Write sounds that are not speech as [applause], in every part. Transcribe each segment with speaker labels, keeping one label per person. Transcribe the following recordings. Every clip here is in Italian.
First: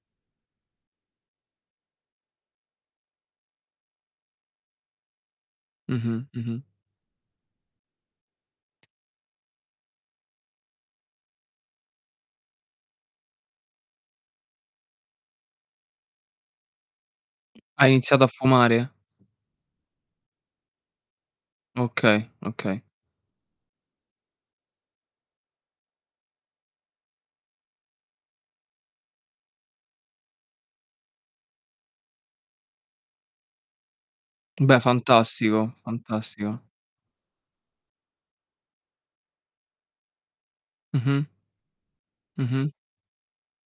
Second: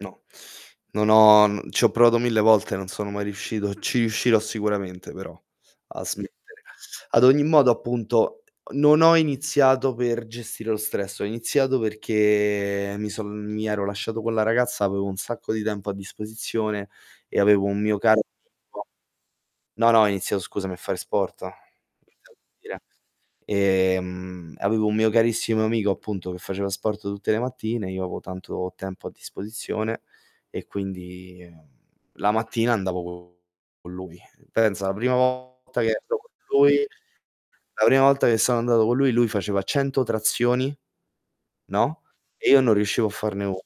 Speaker 1: No, [sucks teeth] non ho mhmm, ci ho provato mille volte, non sono mai riuscito. Ci riuscirò sicuramente però a
Speaker 2: Mh-mh,
Speaker 1: smettere.
Speaker 2: mh-mh.
Speaker 1: Ad ogni modo, appunto, non ho iniziato per gestire lo stress. Ho iniziato perché mi son mi ero lasciato con la ragazza, avevo un sacco di tempo a disposizione e avevo un
Speaker 2: Hai
Speaker 1: mio caro
Speaker 2: iniziato a
Speaker 1: amico
Speaker 2: fumare?
Speaker 1: no, no, ho iniziato scusami a fare sport.
Speaker 2: Okay,
Speaker 1: [unintelligible]
Speaker 2: okay.
Speaker 1: Ehm, avevo un mio carissimo amico, appunto, che faceva sport tutte le mattine, io avevo tanto tempo a disposizione e quindi la mattina andavo con lui.
Speaker 2: Beh,
Speaker 1: Pensa, la prima
Speaker 2: fantastico,
Speaker 1: volta che esco con
Speaker 2: fantastico.
Speaker 1: lui la prima volta che sono andato con lui, lui faceva 100 trazioni,
Speaker 2: Mh-mh.
Speaker 1: no, e io
Speaker 2: Mh-mh.
Speaker 1: non riuscivo a farne 1.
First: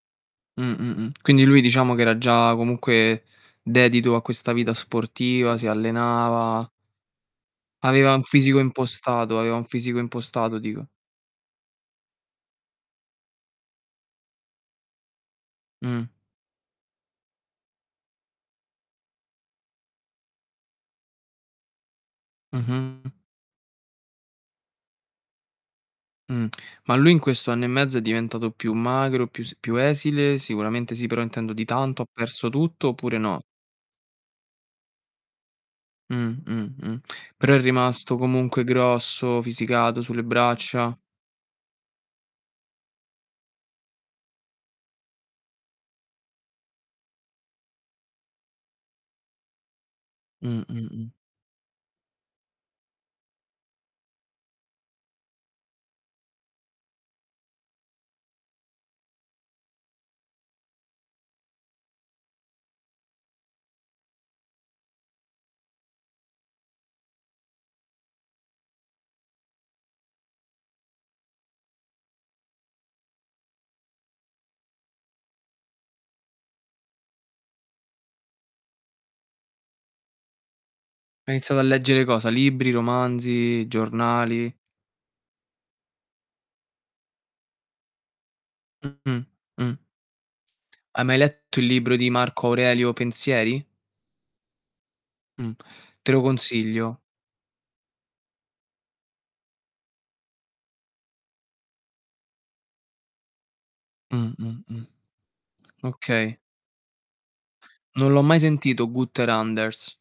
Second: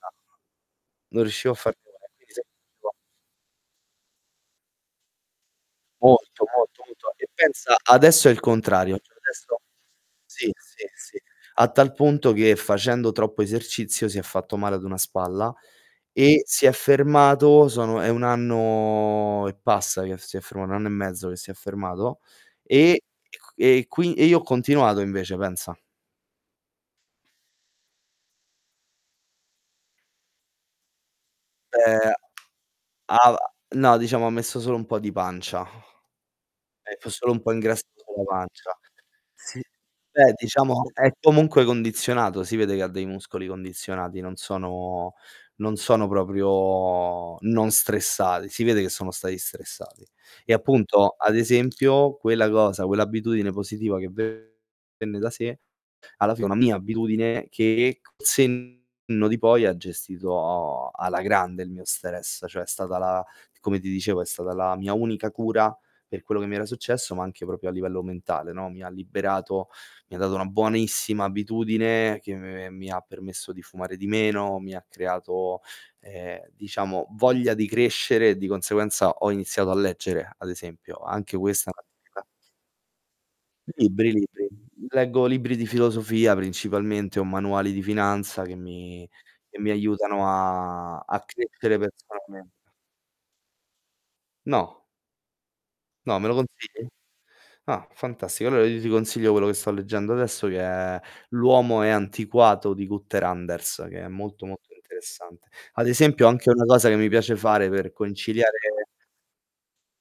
Speaker 2: Mh, mh, mh,
Speaker 1: Non
Speaker 2: quindi
Speaker 1: riuscivo a
Speaker 2: lui
Speaker 1: farne
Speaker 2: diciamo che
Speaker 1: 1
Speaker 2: era
Speaker 1: si
Speaker 2: già
Speaker 1: seguito.
Speaker 2: comunque dedito a questa vita sportiva, si
Speaker 1: Molto,
Speaker 2: allenava
Speaker 1: molto, molto. E pensa,
Speaker 2: aveva un
Speaker 1: adesso è il
Speaker 2: fisico
Speaker 1: contrario. Cioè,
Speaker 2: impostato, aveva
Speaker 1: adesso
Speaker 2: un fisico
Speaker 1: sì,
Speaker 2: impostato
Speaker 1: sì,
Speaker 2: dico.
Speaker 1: sì. A tal punto che facendo troppo esercizio si è fatto male ad una spalla
Speaker 2: Mh.
Speaker 1: e si è fermato, sono è 1 anno e passa che si è ferma 1 anno e mezzo che si è fermato. E
Speaker 2: Mh-mh.
Speaker 1: e c e qui e io ho continuato invece, pensa.
Speaker 2: Mh. Ma lui in questo anno e mezzo è diventato più magro, più s più esile? Sicuramente sì, però intendo di tanto, ha
Speaker 1: [unintelligible]
Speaker 2: perso tutto oppure
Speaker 1: ava
Speaker 2: no?
Speaker 1: no, diciamo ha messo solo un po' di pancia.
Speaker 2: Mh, mh,
Speaker 1: È
Speaker 2: mh.
Speaker 1: f solo un po'
Speaker 2: Però è
Speaker 1: ingrassato
Speaker 2: rimasto
Speaker 1: sulla
Speaker 2: comunque
Speaker 1: pancia.
Speaker 2: grosso,
Speaker 1: Sì,
Speaker 2: fisicato sulle
Speaker 1: beh, diciamo
Speaker 2: braccia.
Speaker 1: è comunque condizionato, si vede che ha dei muscoli condizionati, non sono non sono proprio non stressati, si vede che sono stati stressati. E
Speaker 2: Mh, mh, mh.
Speaker 1: appunto, ad esempio, quella cosa quell'abitudine positiva che venne da sé, alla fine una mia abitudine che col senno di poi ha gestito alla grande il mio stress. Cioè, è stata la come ti dicevo, è stata la mia unica cura per quello che mi era successo, ma anche proprio a livello mentale, no. Mi ha liberato, mi ha dato una buonissima abitudine che me mi ha permesso di fumare di meno, mi ha creato, ehm, diciamo voglia di crescere e di conseguenza ho iniziato a leggere, ad esempio.
Speaker 2: Hai
Speaker 1: Anche
Speaker 2: iniziato a
Speaker 1: questa è
Speaker 2: leggere
Speaker 1: un'attività
Speaker 2: cosa? Libri, romanzi,
Speaker 1: Libri, libri.
Speaker 2: giornali?
Speaker 1: Leggo libri di filosofia principalmente o manuali di finanza che mi
Speaker 2: Mh-mh,
Speaker 1: che mi
Speaker 2: mh.
Speaker 1: aiutano a
Speaker 2: Hai mai
Speaker 1: a
Speaker 2: letto il
Speaker 1: crescere
Speaker 2: libro di Marco
Speaker 1: personalmente.
Speaker 2: Aurelio, "Pensieri"?
Speaker 1: No.
Speaker 2: Mh. Te
Speaker 1: No,
Speaker 2: lo
Speaker 1: me lo consigli?
Speaker 2: consiglio.
Speaker 1: Ah, fantastico. Allora io ti consiglio quello che sto leggendo adesso che è "L'uomo è antiquato" di Günther Anders, che è
Speaker 2: Mh,
Speaker 1: molto,
Speaker 2: mh,
Speaker 1: molto
Speaker 2: mh.
Speaker 1: interessante. Ad esempio,
Speaker 2: Okay.
Speaker 1: anche una cosa che mi piace fare per
Speaker 2: Non l'ho mai
Speaker 1: conciliare
Speaker 2: sentito Günther Anders.